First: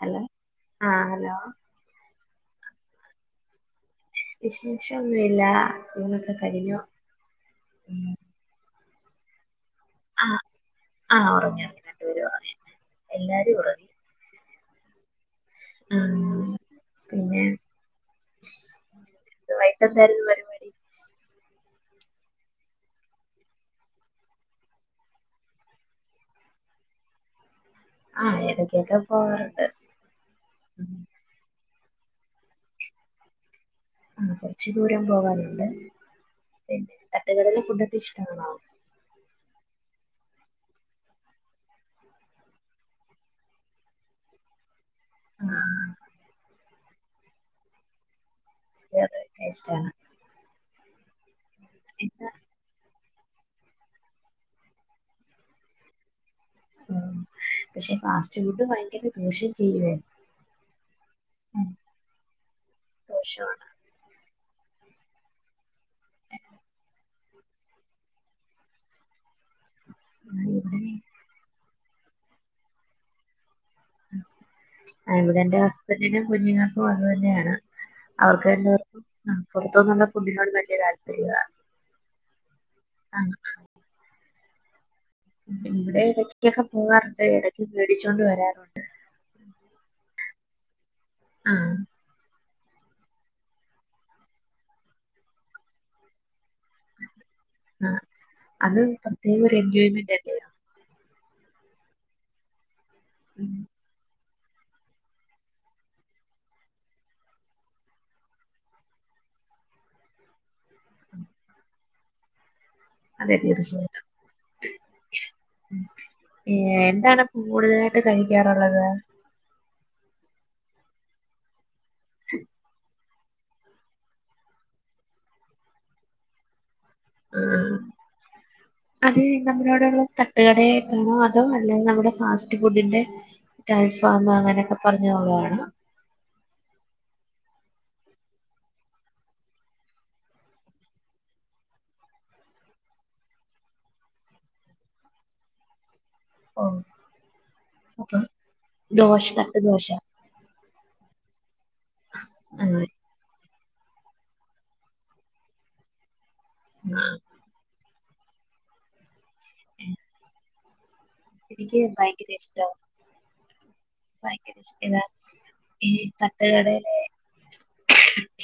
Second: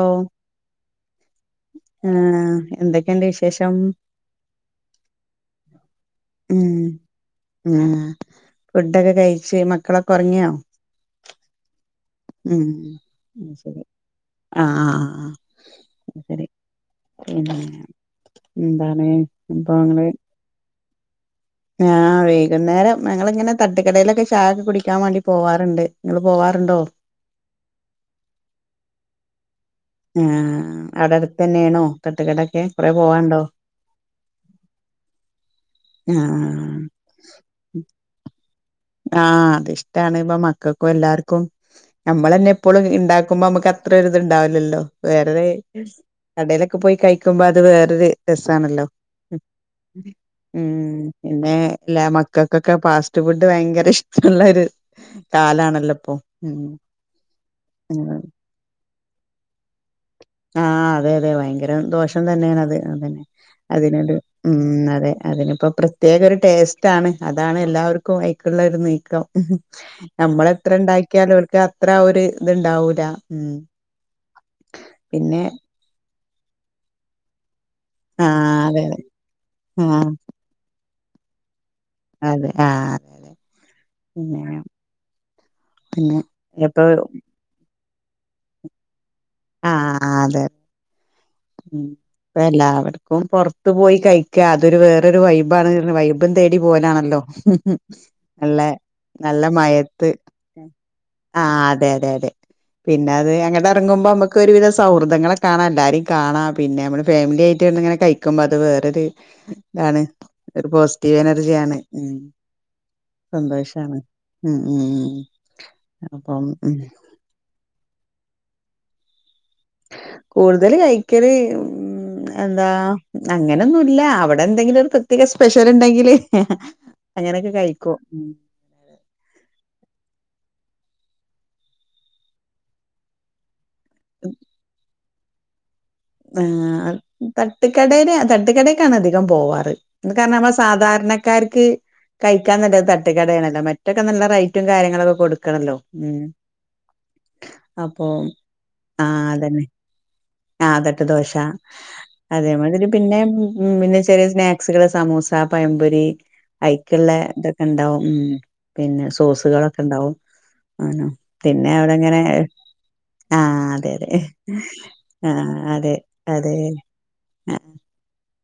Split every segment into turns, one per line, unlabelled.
Hello ആഹ് hello
ഏഹ് എന്തൊക്കെണ്ട് വിശേഷം
വിശേഷം ഒന്നുമില്ല ഇന്നൊക്കെ
ഉം
കഴിഞ്ഞു
ഉം ഫുഡൊക്കെ കഴിച്ച് മക്കളൊക്കെ ഒക്കെ
ആഹ്
ഒറങ്ങിയോ
ആഹ് ഉറങ്ങി ഉറങ്ങി രണ്ടുപേരും ഉറങ്ങി
ഉം അയ്
എല്ലാരും
ശരി
ഉറങ്ങി
ആഹ് ആഹ് ആഹ് അയ് ശരി
ആഹ്
പിന്നെ എന്താണ് വിഭവങ്ങള്
വൈകിട്ടെന്തായിരുന്നു പരിപാടി
ഞാൻ വൈകുന്നേരം ഞങ്ങളിങ്ങനെ തട്ടുകടയിലൊക്കെ ചായയൊക്കെ കുടിക്കാൻ വേണ്ടി പോവാറുണ്ട് നിങ്ങള് പോവാറുണ്ടോ
ആഹ് ഇടക്കൊക്കെ പോവാറുണ്ട്
ആഹ് അവിടെ അടുതെന്നെയാണോ തട്ടുകടൊക്കെ കൊറേ പോവാണ്ടോ
ആഹ് കുറച്ച് ദൂരം പോകാനുണ്ട്
അ അ ആഹ്
പിന്നെ തട്ടകടെലെ ഫുഡോക്കെ ഇഷ്ടാണോ
ആഹ് അത്ഷ്ടാണ് ഇപ്പ മക്കക്കു എല്ലാർക്കു നമ്മളന്നെ എപ്പളും ഇണ്ടാക്കുമ്പോ നമ്മുക്ക് അത്ര ഒരിത്ണ്ടാവില്ലല്ലോ വേറേതെ
ആഹ്
കടയിലൊക്കെ പോയി കയിക്കുമ്പോ അത് വേറൊരു രസണല്ലോ
വേറെ ടേസ്റ്റാണ്
ഉം പിന്നെ എല്ലാ
എന്താ
മക്ക ക്കോക്കെ ഫാസ്റ്റ് ഫുഡ് ഭയങ്കര ഇഷ്ടള്ളൊരു കാലാണല്ലോ ഇപ്പോ
പക്ഷെ ഫാസ്റ്റ് ഫുഡ് ഭയങ്കര ദോഷം ചെയ്യുവേ
ആഹ് അതെ അതെ
ഉം.
ഭയങ്കര ദോഷം തന്നെയാണത് അതന്നെ
ദോഷമാണ്
അതിനൊരു ഉം അതെ അതിനിപ്പോ പ്രത്യേകൊരു ടേസ്റ്റ് ആണ് അതാണ് എല്ലാവർക്കു അയ്ക്കുള്ളോരു നീക്കം
ആ,
നമ്മള എത്ര
ഇവിടെ
ഉണ്ടാ [unintelligible] ക്ക് അത്ര ഒരു ഇത്ണ്ടാവൂല ഉം
അ
പിന്നെ
ഇവിടെന്റെ ഹസ്ബന്റിനും കുഞ്ഞുങ്ങക്കും അത് തന്നെയാണ് അവർക്ക്
ആഹ്
രണ്ടു
അതെ
പേർക്കും ആഹ് പുറത്തുന്നുള്ള
ആഹ്
ഫുഡിനോട് വല്യ താല്പര്യല്ല
അതെ ആഹ് പിന്നെ
ഇബടെ
പിന്നെ
എടക്കൊക്കെ
ഇപ്പൊ
പോകാറുണ്ട് എടക്ക് വെടിച്ചൊണ്ട് വരാറുണ്ട്
ആഹ് അതെ
ആഹ്
ല്ലാ വർക്കും പുറത്ത് പോയി കഴിക്ക അതൊരു വേറൊരു വൈബാണ് വൈ പ്പതേടി പോയതാണല്ലോ
ആ
നല്ല
അത് പ്രത്യേക
നല്ല
ഒരു
മയത്ത്
എൻജോയ്മെന്റ് അല്ലയോ
ആഹ് അതെ അതെ അതെ പിന്നെ അത്
ഉം.
അങ്ങട് ഇറങ്ങുമ്പോ നമുക്ക് ഒരു വിധ സൗഹൃദങ്ങളെ കാണാ എലാരിം കാണാ പിന്നെ മ്മള് ഫാമിലായിട്ട് ഇങ്ങനെ കയിക്കുമ്പോ അത് വേറൊരു ഇതാണ് ഒരു പോസിറ്റീവ് എനർജിയാണ് ഉം
അതെ
സന്തോഷാണ്
തീർച്ചയായിട്ടും
ഉം ഉം ഉം അപ്പം
ഏ,
ഉം
എന്താണ് കൂടുതലായിട്ട് കഴിക്കാറുള്ളത്
കൂടുതല് കയിക്കല് ഉം എന്താ അങ്ങനെന്നുല്ല അവിടെ എന്തെങ്കിലൊരു പ്രത്യേക സ്പെഷ്യലുണ്ടെങ്കില്
ആ,
അങ്ങനെക്കെ കഴിക്കു ഉം
അത് നമ്മളോടുള്ള തട്ടുകടയായിട്ടാണോ അതോ അല്ലെ നമ്മുടെ ഫാസ്റ്റ് ഫുഡിന്റെ.. തൽഫാമ അങ്ങനെയൊക്കെ പറഞ്ഞുള്ളതാണോ?
ആഹ് തട്ടുകടെല് തട്ടുകടെക്കാണ് അധികം പോവാറ് ഇന്ന് കാരണ നമ്മ സാധാരണക്കാർക്ക് കയിക്കാൻ നല്ലത് തട്ടുകടയാണല്ലോ മറ്റൊക്കെ നല്ല റേറ്റും കാര്യങ്ങളൊക്കെ കൊടുക്കണല്ലോ ഉം
ഓ
അപ്പൊ
ദോശ
ആഹ്
തട്ട്
അതന്നെ
ദോശ
ആഹ് തട്ട് ദോശ അതേ
ആ,
മാതിരി പിന്നെ ഉം പിന്നെ ചെറിയ സ്നാക്സുകള് സമൂസ പയംപൊരി
ആ.
അയ്ക്ക്ള്ളത്.. ഉണ്ടാവും ഉം പിന്നെ സോസുകളൊക്കെ ഉണ്ടാവും ആണോ പിന്നെ
എനിക്ക്
അവിടെങ്ങനെ
ഭയങ്കര ഇഷ്ടമാണ്
ആഹ് അതെ അതെ
ഭയങ്കര ഇഷ്ടല്ല
ആഹ് അതെ അതെ അ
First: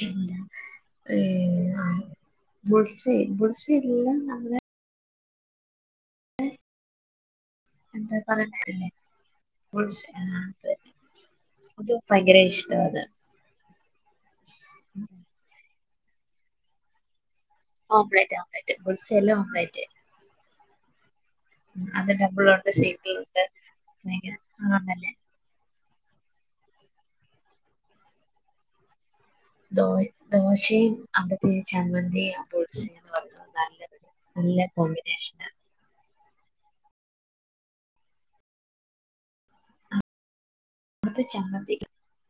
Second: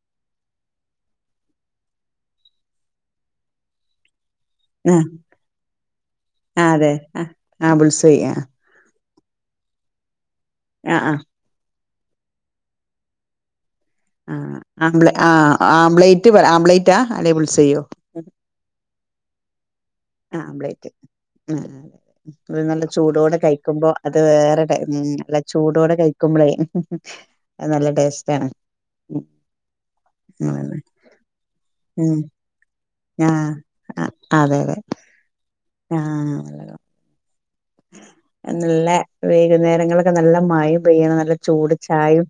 എന്താ ഏഹ് ആ ബുൾസൈ ബുൾസൈല്ലാം നമ്മുടെ
ആ ആ അതെ ആ ബുൾസൈ
എന്താ
ആ
പറയണല്ലേ ബുൾസൈ ആ അത്
ആ ആ
അത് ഭയങ്കര ഇഷ്ടാവാത്.
ആ ആബ്ലെ ആ ആംബ്ലേറ്റ് പറ ആംബ്ലേറ്റാ അല്ലെ ബുൾസൈയോ
ഓംലെറ്റ് ഓംലെറ്റ് ബുൾസൈയല്ലാ ഓംലെറ്റ്.
ആംമ്പ്ലേറ്റ്. ആ അത്
ഡബിളുണ്ട്
നല്ല ചൂടോടെ
സിംഗിളുണ്ട്
കഴിക്കുമ്പോ അത്
ഭയങ്കര
വേറെ ടൈ ഉം
ആണല്ലേ
വെജ് ചൂടോടെ കഴിക്കുമ്പളേ അത് നല്ല ടേസ്റ്റാണ്.
ദോ
അതാണ്.
ദോശയും അവിടത്തെ
ഉം
ചമ്മന്തിയും ബുൾസൈയും.
ആഹ്
നല്ല നല്ല കോമ്പിനേഷനാ
ആ നല്ലതാ നല്ല വൈകുന്നേരങ്ങളിലൊക്കെ നല്ല മയയും പെയ്യണം
അവിടുത്തെ
നല്ല
ചമ്മന്തി
ചൂടുചായയും.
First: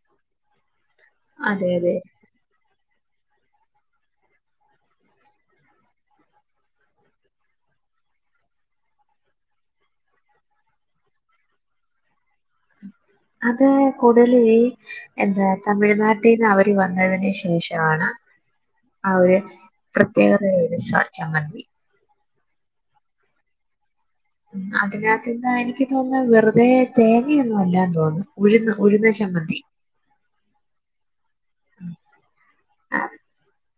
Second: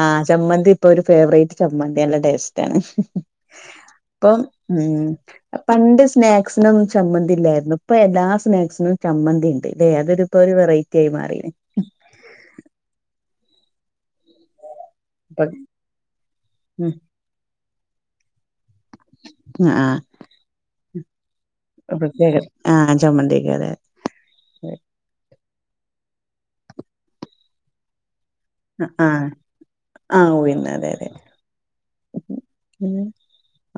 ആ ചമ്മന്തി ഇപ്പൊ ഒരു ഫേവറേറ്റ്
അതെ അതെ
ചമ്മന്തി നല്ലടേസ്റ്റ് റ്റാണ് ഇപ്പം ഉം പണ്ട് സ്നാക് സിനൊന്നും ചമ്മന്തിയില്ലായിരുന്നു ഇപ്പൊ എല്ലാ സ്നാക്സി നും ചമ്മന്തിയിണ്ട് ഇതെതൊരുപ്പോ ഒരു വെറൈറ്റി ആയി മാറിണ്
അത് കൂടുതലും ഈ എന്താ തമിഴ്നാട്ടീന്ന് അവർ
ഉം
വന്നതിനുശേഷം. ആണ് അഒരു പ്രത്യേകതരം രസാ ചമ്മന്തി.
ആ പ്രത്യേകം ആ ചമ്മന്തിയൊക്കെയതെ.
അതിനാത്തിന്ന് എനിക്കു തോന്നുന്നത് വെറുതെ തേങ്ങയൊന്നും അല്ലാന്ന് തോന്നുന്നു. ഉഴുന്ന് ഉഴുന്ന്
ആഹ്
ചമ്മന്തി
ആഹ് ഉഴുന്ന് അതെ അതെ
ആ
ഉം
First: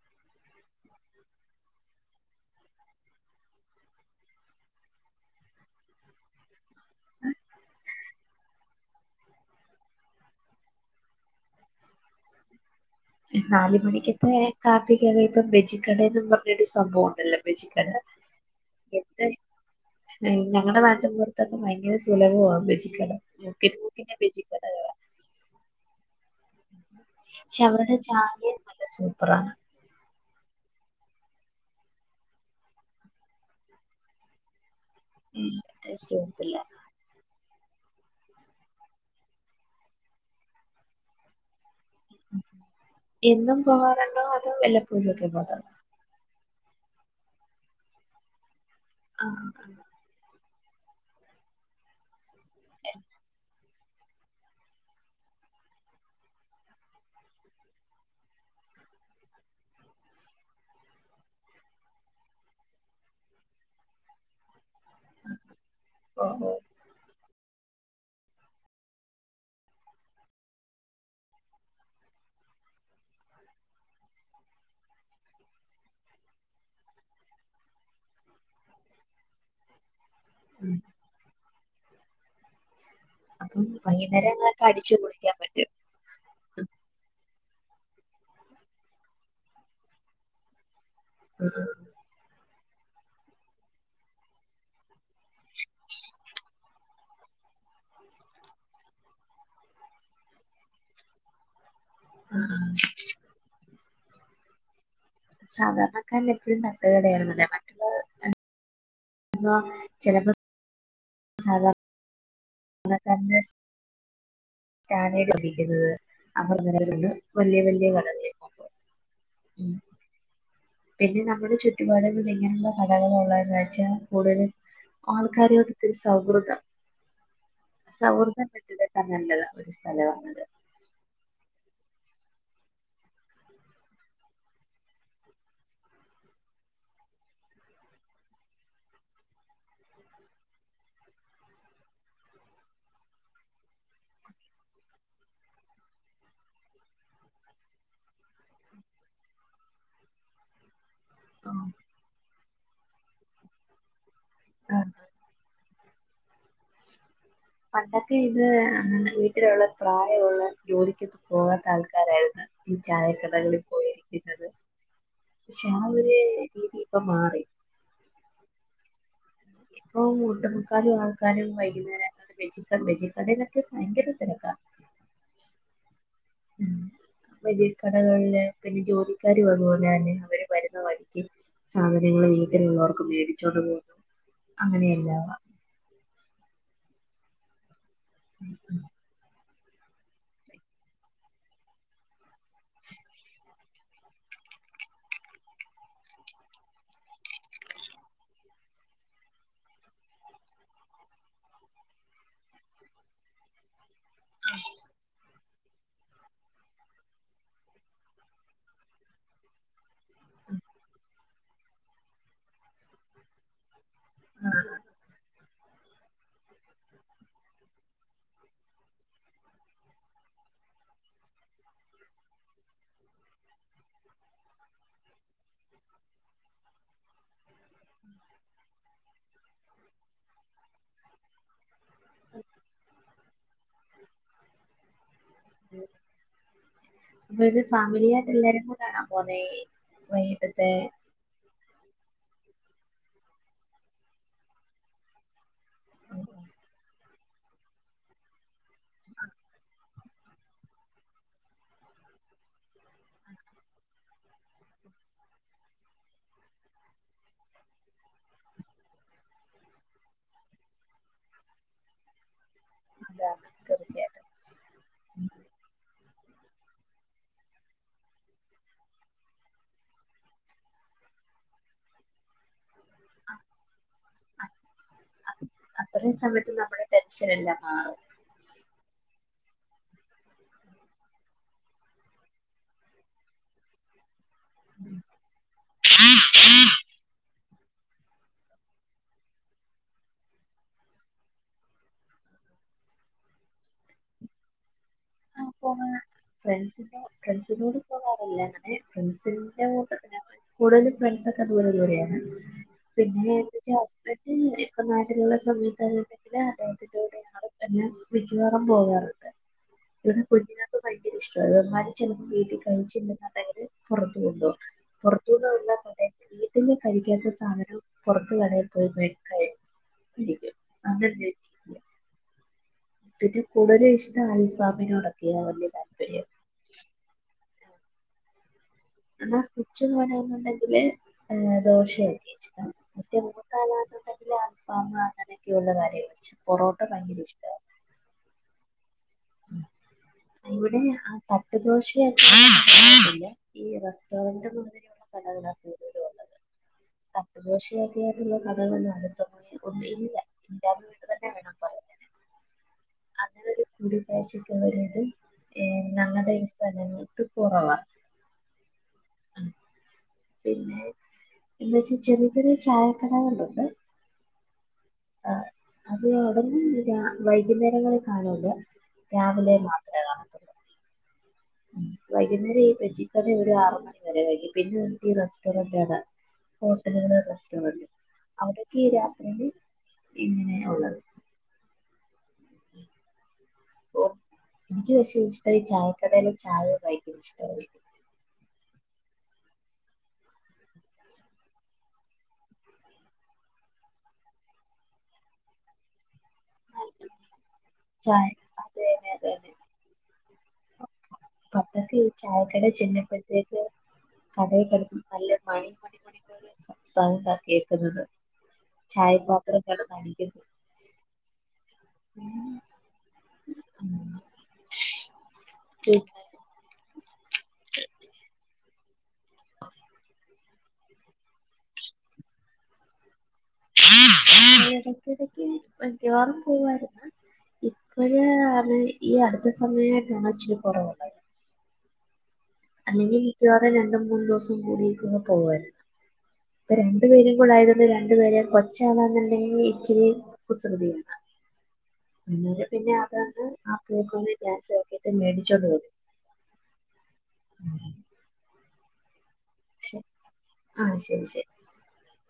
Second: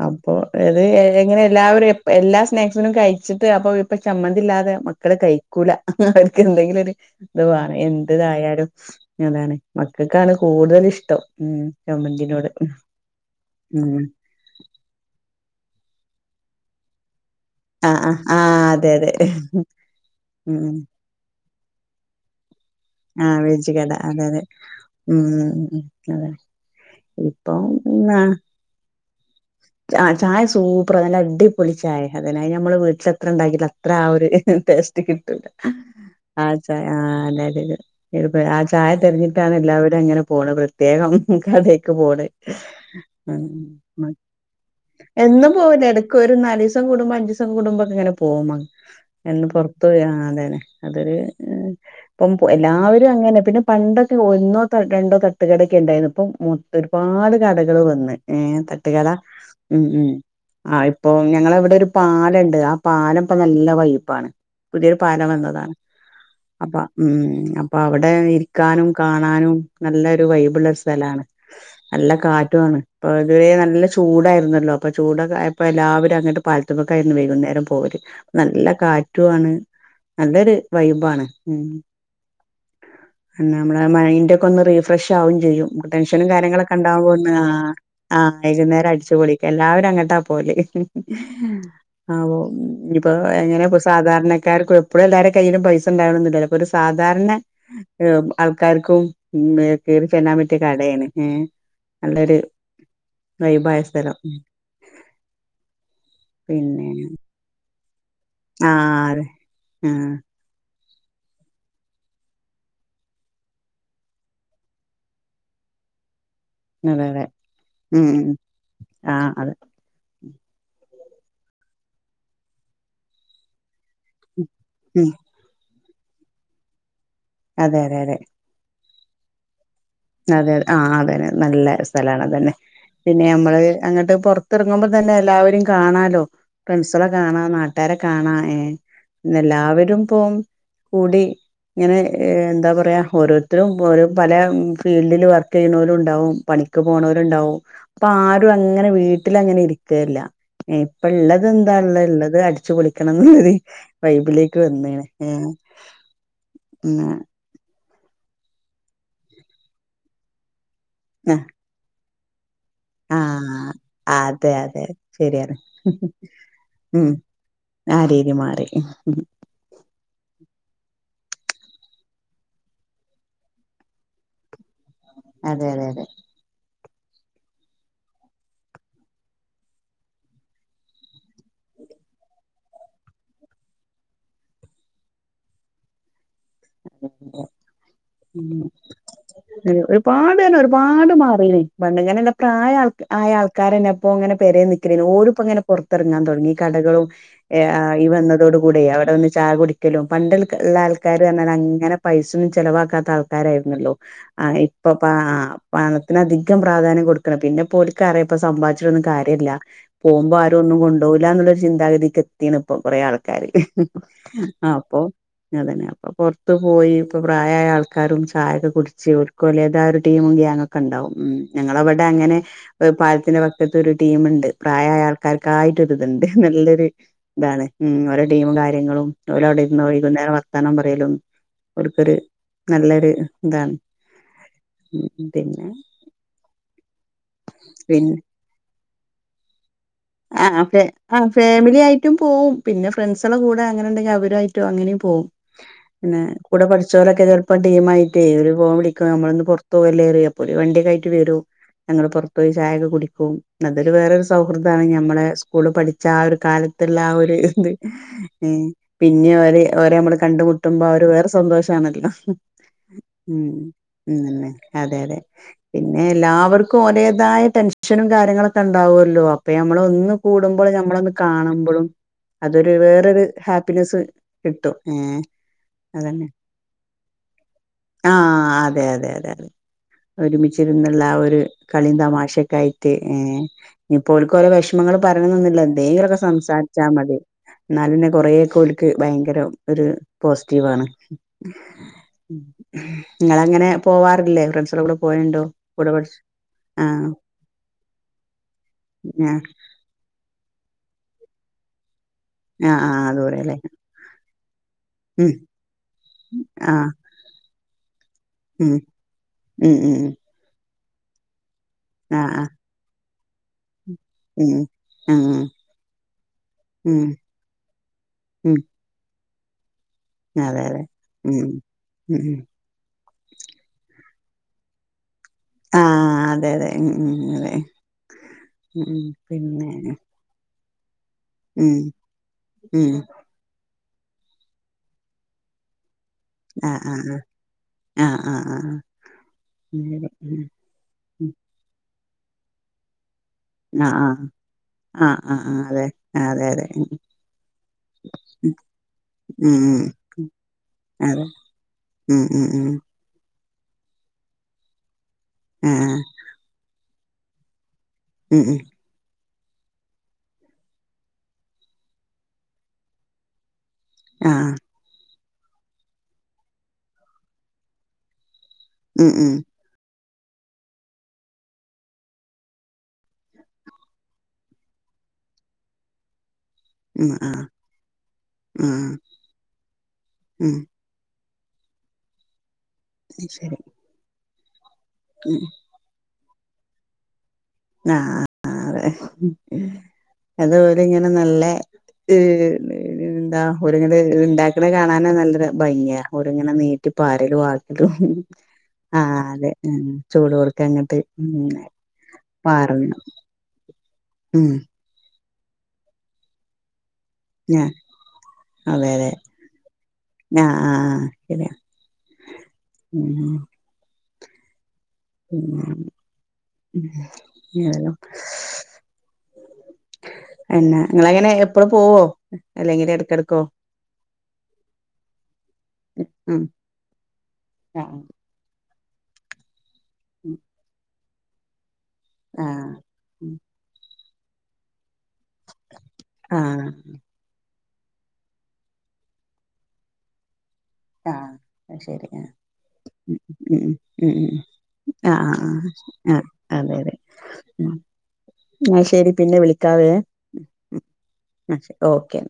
അപ്പൊ അത് എങ്ങനെ എല്ലാവരും എപ്പ എല്ലാ സ്നാക്സിനും കഴിച്ചിട്ട് അപ്പൊ ഇപ്പൊ ചമ്മന്തി ഇല്ലാതെ മ ക്കള് കഴിക്കൂല അവർക്ക് എന്തെങ്കിലും ഒരു ഇതുവേണം എന്തിതായാലും. അതാണ് മക്കക്കാണ് കൂടുതലിഷ്ടം ഉം ചമ്മന്തിനോട്.
നാല്
ഉം
മണിക്കെകെ കാപ്പിക്കേറിയപ്പം ബെജിക്കടേന്നും പറഞ്ഞൊരു സംഭവം ഒണ്ടല്ലോ ബെജികട
ആഹ് ആഹ് ആഹ് അതെ അതെ
എന്ത് ഞങ്ങ
ഉം
ഞങ്ങടെ നാട്ടിലും കൊറ മിക്കടെത്തും ഭയങ്കര സുലഭവാ ബെജിക്കട
ആഹ് വെജ്
മുക്കിനു
കട
മുക്കിനു
അതെ അതെ
ബെജിക്കടയാ.
ഉം അതെ ഇപ്പം
പക്ഷെ അവരുടെ ചായേം നല്ല സൂപ്പറാണ്.
ആ ചായസൂപ്പർ നല്ലഅടിപൊളി ചായ അതിനായി ഞമ്മള് വീട്ടിലെത്ര ഉണ്ടാക്കീട്ടിലും അത്ര ആ ഒരു ടേസ്റ്റ് കിട്ടൂല
ടേസ്റ്റ്
ആ
വരത്തില്ല
ചായ ആ അതെരീതിയില്. എ ഇപ്പൊ ആ ചായ തെരഞ്ഞിട്ടാണ് എല്ലാവരും അങ്ങനെ പോണത് പ്രത്യേകം കടേ ക്കു പോണ്
എന്നും പോകാറുണ്ടോ അതോ വല്ലപ്പോഴും ഒക്കെ
എന്നും
പോകാറുണ്ടോ
പോവൂലാ എട ക്കൊരു നാലീസം കൂടുമ്പോ അഞ്ചീസം കൂടുമ്പോക്കിങ്ങനെ പോവും
ആ
എന്നും പൊറത്തുപോയി ആ അതന്നെ അതൊരു ഇപ്പം പൊ എല്ലാവരും അങ്ങനെയാ പിന്നെ പണ്ടൊക്കെ ഒന്നോ ത രണ്ടോ തട്ടുകടേക്കെ ഒണ്ടായിരുന്നു ഇപ്പം മൊത്തം ഒരുപാട് കടകളുവന്ന് ഏ തട്ടുകട ഉം ഉം ആ ഇപ്പൊ ഞങ്ങളവിടൊരു പാലൊണ്ട് ആ പാലിപ്പൊ നല്ല വൈബാണ്. പുതിയൊരു പാലം വന്നതാണ്
ഓ ഓ
അപ്പൊ ഉം അപ്പൊ അവിടെ ഇരിക്കാനും കാണാനും നല്ലൊരു വൈബൊള്ള ഒരു സ്ഥലാണ്. നല്ല കാറ്റുവാണ് ഇപ്പൊ ഇതുവരെ നല്ല ചൂടായിരുന്നല്ലോ അപ്പൊ ചൂടൊക്കെയായപ്പൊ എല്ലാവരും അങ്ങോട്ട് പാല് ത്തുമ്മക്കായിരുന്നു വൈകുന്നേരം പോവല് നല്ല കാറ്റുവാണ്. നല്ലൊരു
ഉം
വൈബാണ് ഉം പിന്നെ
അപ്പം
അമ്മളെ
വൈകുന്നേരം
മൈൻന്റോക്കെ ഒന്ന്
ഞങ്ങളൊക്കെ അടിച്ചു
റീഫ്രഷ്
പൊളിക്കാൻ
ആവും ചെയ്യും
പറ്റും
മ്മക്ക്‌ ടെൻഷനും കാര്യങ്ങളൊക്കെണ്ടാവോന്ന് ആഹ്‌ ആഹ് വൈകുന്നേരം അടിച്ചു പൊളിക്ക എല്ലാവരും അങ്ങട്ടാ പോവല് ഹ്‌ ഹ്‌ ആഹ്‌ ഒഹ് ഇഞ്പ്പൊ എങ്ങനെപൊ സാധാര്നക്കാര്ക്കൊരുപ്ലല്ലാരകയ്യിലും പൈസണ്ടാവന്നില്ലല്ലോ ഒരു സാധാര്നെ ഴു ആൾക്കാര്ക്കുംമ്മേ കേറി ചല്ലാംപറ്റ്യേ കടേണ് ഏഹ് നല്ലൊര് വൈബായ സ്ഥലം ഉം
സാധാര്നക്കാര്നപ്പഴും തട്ട്കടേണല്ലോ [unintelligible]
ആതെ
ബാ ചെലപ്പോ സാധാര് ന ക്കാര്നേസ് ഞാന് [unintelligible]
ആ അതെ
[unintelligible]
അതെ
വല്യേ വല്യേ
ഉം
കടകളി പോമ്പോ
ആ അതെ
ഉം പിന്നെ നമ്മുടെ ചുറ്റുപാടുകള് ഇങ്ങൻത്ത കടകള് ഉള്ളത് ന്ന്വെച്ചാ കൂടുതൽ
ഉം
ആൾ ആൾക്കാരുവായിട്ടിത്തിരി സൗഹൃദം
അതെ അതെ അതെ
സൗഹൃദ പങ്കിടാ കണണ്ടതാ ഒരു സ്ഥലമാണ്ത്
ആഹ്‌ അതന്നെ നല്ല സ്ഥലാണ് അതന്നെ പിന്നെ അമ്മള് അങ്ങട്ട് പോർത്തർങ്ങുമ്പതന്നെ എല്ലാവരിം കാണാലോ ഫ്രൺസൊളെ കാണാ നാട്ടാരെ കാണാ ഏഹ്‌ പിന്നല്ലാവരും പോം കൂടി ങ്ങനെ എന്താ പറയാ ഓരോര്ത്തരും ഒരോ പലാം ഫീൽഡില് വർക്കെയ്ണോലുണ്ടാവും പണിക്ക് പോണോര്ണ്ടാവും പ്പാരു അങ്ങനെ വീട്ടില അങ്ങനെ ഇര്ക്കേല്ല എഹ് പ്പള്ളത് ന്താള്ളെ ള്ളത് അടിച്ച് പൊളിക്കണംന്ന്ള്ളര് വൈബിലേക്ക്
ആഹ്
വന്നീണ് ഏഹ്‌ ന്നാ
പണ്ടൊക്കെ ഇത് വീട്ടിലുള്ള പ്രായോള്ള ജോലിക്കൊക്ക
ആ
പോകാത്ത ആൾക്കാരായിര്ന്ന് ഈ
ആ
ചായക്കടകളിപോയിരിക്കുന്നത്
അതെ അതെ ശരിയാണ്
ഷെ ആഹ് ഒരേ രീതി ഈപ്പ മാറി
ആരീതി മാറി
ഇപ്പ ഒട്ടുമുക്കാലു ആൾക്കാരും വൈകുന്നേരം വെയ്ചിക്കൺ ബെയ്ജിക്കടേല് തെര്ക്ക് വയങ്കര തെരക്കാ
അതെ അതെ അതെ
ഉം ബൈജി കടകൾല് പിന്നെ ജോലിക്കാര് പോന്നപോലെ തന്നെ അവര് വരുന്ന വയിക്ക് സാധനങ്ങള് വീട്ടിലുള്ളോർക്ക് മേടിച്ചോണ്ട് പോകും അങ്ങനെയല്ലാ
[unintelligible] അഹ്‌ ഒരുപാട്ർഞാ ഒരുപാട് മാറീണ് പണ്ട്ങ്ങനെല്ല പ്രായാൾക ആയആൾക്കാരന്നെപ്പോങ്ങനെ പേരെന്ന് കരേനു ഓരുപ്പങ്ങനെ പൊർത്തറങ്ങാതൊടങ്ങി ഈ കടളും ഏഹ് ആഹ് ഈവന്നതോട് കൂടെയ് അവടെ ഒന്ന് ചാ കുടിക്കലും പണ്ട്ൾക ഇള്ള ആൾക്കാ പചെന്നാലഅങ്ങനെ പൈസൊന്നും ചെലവാക്കാത്ത ആൾക്കാരായിര്ന്നല്ലോ ആഹ്‌ ഇപ്പം പാ ആഹ്‌ പണത്തിന് അധികം പ്രാധാന്യം കൊടുക്കണം പിന്നെ പോൽക്കറ്യ പ്പ സമ്പാച്ചിട്ടൊന്നും കാര്യല്ല പോമ്പോ ആരും ഒന്നും കൊണ്ടൊവ് ലാന്നുള്ളൊരു ചിന്താഗതിക്കത്തിക്ക്‌ണ്പ്പൊ കൊറേആൾക്കാര്
ആ,
ആപ്പോ അതന്നെ പ്പ പോർത്ത് പോയി പ്പൊ പ്രായായ ആൾക്കാരും ചായൊക്കെ കുടിച്ച് ഓൽക്ക്‌ ഓലേദായരു ടീമും ഗ്യാങ്ങോ ക്കണ്ടാവും ഉം ഞങ്ങളവടെ അങ്ങനെ ഒഹ് പാൽത്തിന്റെ വക്കത്തൊരു ട്ടീമ്ണ്ട് പ്രായായ ആൾക്കാര്ക്കായിട്ടൊര്ത്ണ്ട് നല്ലൊര് താണ് ഉം ഓരോ ടീമും കാര്യങ്ങളും ഓലവ്ടെ ഇര്ന്ന് വൈകുന്നേരം വർത്താനം പറ പേലും ഓൽക്കൊര് നല്ലൊര്താൺ ഉം പിന്നെ
ഉം പിന്നെ
പിന്നെ
ഫാമിലിയാട്ടല്ലാരും കൂടാണോ പോന്നേ
ആഹ് ആഹ് ഓക്കെ ആഹ് ഫാമിലിയായിട്ടും പോവും പിന്നെ ഫ്രണ്ട്സളെ കൂടെ അങ്ങനെ ഇണ്ടെങ്കി അവരായിട്ടോ അങ്ങനേം പോവും പിന്നെ കൂടെ പഠിച്ചോരൊക്കെ ചെലപ്പം ടീമായിട്ടെ ഓല് ഫോൺ വിളിക്കും ഞമ്മളൊന്ന് പൊറത്ത് പോവ ല്ലേറിം അപ്പോ ഓല് വണ്ടിയൊക്കായിട്ട് വെരും ഞങ്ങള് പൊറത്തോയി ചായക്കെ കുടിക്കും അതൊരു വേറൊരു സൗഹൃ ദാണ് ഞമ്മളെ സ്കൂള് പഠിച്ച ആഹ് ഒരു കാലത്ത്ള്ള ആഹ് ഒരു ഇത് ഏഹ് പിന്നെ ഓര് ഓലെ ഞമ്മള് കണ്ട്മുട്ടുമ്പോ ആ ഒരു വേറെ സന്തോഷാണല്ലോ
എന്താണ്
ഉം
തീർച്ചയായിട്ടും
ഇന്നന്നെ അതെ അതെ പിന്നെ എല്ലാവർക്കും ഒലേതായ ടെൻഷനും കാര്യങ്ങളൊക്കെ ഇണ്ടാവല്ലോ ഇപ്പെ ഞമ്മളൊന്ന് കൂടുമ്പോളും ഞമ്മളൊന്ന് കാണുമ്പളും അതൊരു വേറൊരു ഹാപ്പിനെസ് കിട്ടും ഏഹ്
അ- അത്രയും
അതന്നെ
സമയത്ത് നമ്മുടെ ടെൻഷൻ എല്ലാം മാറും
ആഹ് അതെ അതെ അതെ ഒരുമിച്ചിരുന്നുള്ള ആ ഒര് കളിം തമാശക്കായിട്ട് ഏഹ് ഇപ്പോ ഓല് ക്ക് വെഷമങ്ങള് പറയണന്നൊന്നില്ല എന്തേങ്കിലൊക്കെ സംസാരിച്ചാ മതി എന്നാലന്നെ കൊറേക്കോൽക്ക് ഭയങ്കരം ഒര് പോസിറ്റീവാണ് ഇങ്ങളങ്ങനെ പോവാറില്ലേ ഫ്രണ്ട്സളെ കൂടെ പോവേണ്ടോ
ആ പോകാ
കൂടെ പഠിച്ച്
ഫ്രണ്ട്സിന്റെ
ആഹ്
ഫ്രണ്ട്സിനോട് പോകാറില്ല അങ്ങനെ
ആഹ്
ഫ്രണ്ട്സിന്റെ [unintelligible] കൂടുതലും ഫ്രണ്ട്സൊക്കെ ദൂര ദൂരെയാണ്
ആഹ് ആഹ്
പിന്നെ
ദൂരെല്ലേ
എന്ത്ച്ചാ ഹസ്ബൻ് ഇപ്പം
ഉം
നാട്ടില്ള്ള സമയത്താകട്ടെ പിന്നെ അദ്ദേഹത്തിന്റെ
ആഹ്
കൂടെ [unintelligible] തന്നെ മിക്കവാറും
ഉം
പോവാറ്ണ്ട്
ഉം ഉം
കുഞ്ഞുങ്ങൾക്ക് ഭയങ്കര ഇഷ്ടവാണ് അവന്മാര് ചെലപ്പോ
ആഹ് ആഹ്
വീട്ടി [unintelligible] പൊറത്ത് കൊണ്ടോവും
ഉം ഉം
പൊറത്തൂടെയുള്ള കടേന്ന് വീട്ട്ന്ന്
ഉം
കഴിക്കാത്ത സാധനം പൊറത്തു
ഉം
കടേൽ പോയി മേടിച്ച് കഴിച്ചിരിക്കും
അതെ അതെ
[unintelligible]
ഉം ഉം
പിന്നെ കൂടുതല് ഇഷ്ടം അൽഫാമിനോടൊക്കെയാ വല്ല്യ താല്പര്യം
ഏഹ് ഉം ഇങ്ങനെ
എന്ന [unintelligible] ഏഹ്
ഉം
ദോശയൊക്കെ ഇഷ്ടം [unintelligible]
ഉം
[unintelligible] അൽഫാമ് അങ്ങനെയൊക്കെയുള്ള [unintelligible]
ആഹ് ആഹ്
ഭയങ്കര
ആഹ് ആഹ് ആഹ് ആഹ് ഉം
ഇവെടെ ആ
ഉം
തട്ടുദോശെ [inaudible] ഈ
ആഹ് ആഹ്
റെസ്റ്റോറന്റ് മാതിരിയുള്ള
ആഹ് ആഹ്
കടകളാണ്
ആഹ് അതെ
കൂടുതലും ഒള്ളത്
അതെ അതെ ഉം
തട്ട് ദോശയൊക്കെ ആയിട്ടുള്ള കടകളൊന്നും അട്ത്തൊന്നും
ഉം
ഏഹ്
ഉം ഉം
ഉണ്ട് ഇല്ല ഇല്ലാ
അതെ
[unintelligible] പറയാൻ
ഉം ഉം ഉം
അങ്ങനൊരു കൂടി കാഴ്ചക്ക് റെഡിയായത് ഏഹ്
ആഹ്
ഞങ്ങടെ ഈ സ്ഥലങ്ങത്ത് കൊറവാ
ഉം ഉം
പിന്നെ എന്താച്ചാ ചെറിയെ ചെറിയെ ചായക്കടകളുണ്ട്
ആഹ്
ആഹ് അത് [unintelligible] രാ വൈകുന്നേരങ്ങളി കാണൂല
ഉം ഉം
രാവിലെ മാ [unintelligible] തിന്നും വൈകുന്നേരം ഈ വെജിക്കറി ഒരു ആറ് മണി വരെ കയ്യും പിന്നെ ഓൽക്ക് ഈ റെസ്റ്റോറന്റാണ്
ഉം
ഹോട്ടലിലെ
ആഹ്
റസ്റ്റോറന്റ് അവിടൊക്കെ ഈ
ആഹ്
രാത്രിയില്
ഉം
ഇങ്ങനെയാ ഒള്ളത്
അത് ശരി
പ്പോ ഇൻക്ക് പക്ഷേ
ഉം
ഇഷ്ടായെ ചായക്കടയിലെ ചായ ഭയങ്കര ഇഷ്ടായി
ആഹ് ആഹ് അതെ അത് ഓല് ഇങ്ങനെ നല്ല ഈ എന്താ ഓര് ഇങ്ങനെ ഇത് ഇണ്ടാക്ക്ണെ കാണാന നല്ല ഭംഗിയ ഒര് ഇങ്ങനെ നീട്ടി പാരല് ട്ടും
ചായ അതന്നെ
ആഹ്‌ അതെ
അതന്നെ
ഉം ചൂടോർക്കെ ഇങ്ട്ട്
പപ്പക്ക് ചായക്കടേ ചേലുമ്പത്തേക്ക്
ഉം
കടേകടേക്കട്ക്ക്ണ നല്ല മണി മണി സൗണ്ട
ഞാ
കേക്ക്ന്നത് ചായപാത്രംകടന്നടിക്കുന്നത്
ആഹ്‌ പിന്നെ
ഉം ഉം
ഉം ഉം [unintelligible] എന്നാ നിങ്ങളങ്ങനെ എപ്പള്ളും പോവോ അല്ലെങ്കില് എടക്കടക്കോ
എടക്കെടക്ക് മിക്കവാറും
ഉം
പോവാറ്
ആ
ഇപ്പോഴ് ആണ് ഈ അടുത്ത സമയായിട്ടാണ് ഒച്ചിരി കൊറവ്
ആ
അല്ലെങ്കി മിക്കവാറും രണ്ടും മൂന്നും ദിവസം കൂടിടേ പോവല്.
ആ
ഇപ്പ രണ്ടു പേരും കൂടെ ആയത് രണ്ടു പേരെ കൊച്ചാണെന്നുണ്ടെങ്കി ഇച്ചിരി
ആ
കുസകൃതിയാണ്
അത് ശരി ആ
ഇന്നലെ പിന്നെ
ഉം
അതാന്ന്
ഉം
ആ
ഉം
പുക്കുന്ന്
ഉം
വിജാരിച്ച്
ആ
[unintelligible]
ആ
മേടിച്ചോണ്ട് വന്ന്
ആ അതെ അതെ ഉം അയ് ശെരി പിന്നെ വിളി ക്കാവെ
ആ ശരി ശരി
എന്നാ ശെരി ഓക്കെ